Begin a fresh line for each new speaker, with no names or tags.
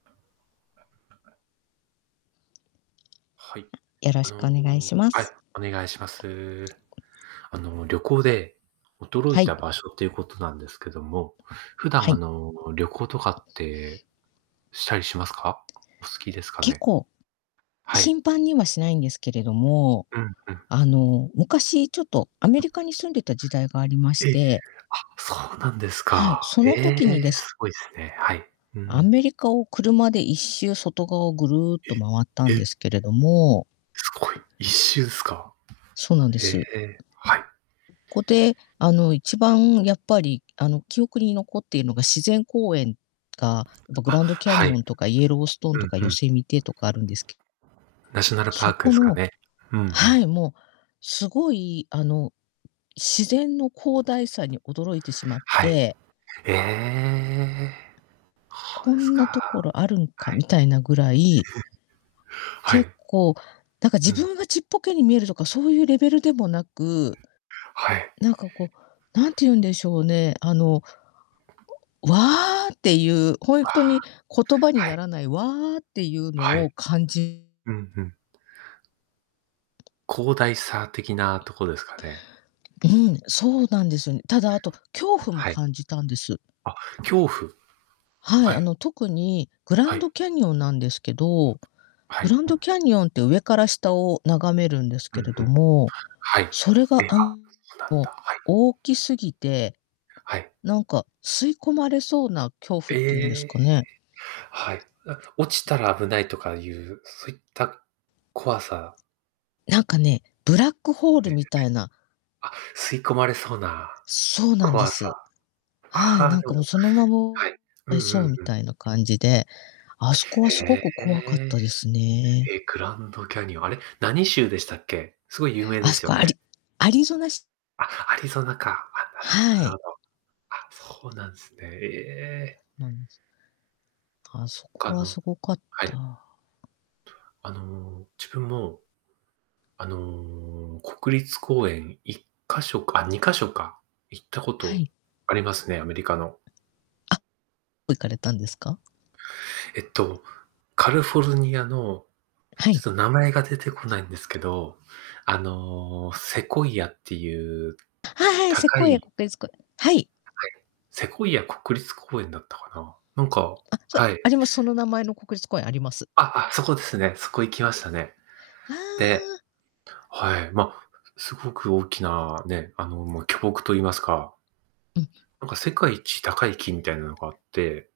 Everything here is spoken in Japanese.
はい。
よろ
あ
しくお
の、
願いしま
はい、
す。
お願いします。あの、旅行で驚
は
い
い。
た場所っていうことなんですけども、普段
は
あ
い。
の、旅行とかって、したりしますか？お好きですか
結
ね？
構、
はい。
頻繁にはしないんですけれども、
うんうん。
あの、昔ちょっとアメリカに住んでた時代がありまし
え？あ、
て
そうなんです
はい。
か。
そ
え
の時にで
え、
す。
すごいすね。はい。う
ア
ん。
メリカを車で1周外側をぐるっと回った
え、
ん
え？
ですけれども
すごい、1周すか。
そうなんで
へ
す。
え。はい。
ここで、あの、1番やっぱり、あの、記憶に残っているのが、自然公園が、あとグ
あ、
ランドキャ
は
ニ
い。
オンとかイエローストーン
う
とか、
んう
ヨ
ん。
セミテとかあるんです
ナショナルパ
そ
ークで
こ
すか
の
ね。うんう
は
ん。
い、もう、すごい、あの、自然の広大さに驚いてしまっ
はい。
て
ええ。ほう
こ
です
ん
か。
な所あるんか、
はい。
みたいなぐらい
は
結
い。
構、なんか
う
自
んう。
分がちっぽけに見えるとか、そういうレベルでもなく
はい。
なんかこう、何て言うんでしょうね、あの、おわあ。っていう、本
あ
当
あ。
に言葉に
は
な
い。
らない、わあ。っていう
は
の
い。
を感じ
うんうん。広大さ的なとこですかね。
うん、そうなんですよね。ただ、後、恐怖も
はい。
感じたんです。
あ、恐怖。
はい、
は
あ
い。
の、特にグラ
は
ンド
い。
キャニオンなんですけど、
は
グ
い。
ランドキャニオンって上から下を眺めるんです
う
け
ん
れ
う
ど
ん。
も、
はい。
それが
え、
あ
あ、なん
も
だ、
う
はい。
大きすぎて、
はい。
なんか、吸い込まれそうな恐怖っていうんで
え
す
え。
かね？
はい。うあ落ちたら危ないとかいう、そういった怖さ
なんかね、ブラックホール
ね
み
[unintelligible]
たいな。
あ、吸い込まれそうな
そうなんで
怖さ。
す。は
あ
い、
あ、
なん
でも、
かもうそのま
はい。うん
ま
う
そう
ん
み
うん。
たいな感じで、あ
はい、
すこはすご
へ
く怖かっ
え。
たですね。
え、グランドキャニオン、あれ、何州でしたっけ？すごい有名で
あす
すよ
こア
ね。
リアリゾナシ
あ、アリゾナか。あ、なるほど
は
なる
い。
ほど。あ、そうなんすね。ええ。
なんです。あそ
ほ
こ
か
は
の、
すごかっ
はい。
た。
あの、自分も、あの、国立公園1箇所か、2箇所か、行ったこ
は
と
い。
ありますね、アメリカの。
あ、どこ行かれたんですか？
えっと、カリフォルニアの、
は
ちょっ
い。
と名前が出てこないんですけど、あの、セコイアっていう
はいはい、セ
高
コイヤ
い
国立公園。はい。
はいはい。セコイア国立公園だったかな、なんか、
あ、そ
はい。
あります。その名前の国立公園あります。
ああ、そこですね、そこ行きましたね。
あ
で、
あ。
はい、ま、すごく大きなね、あの、巨木と言いますか
うん。
なんか世界一高い木みたいなのがあって。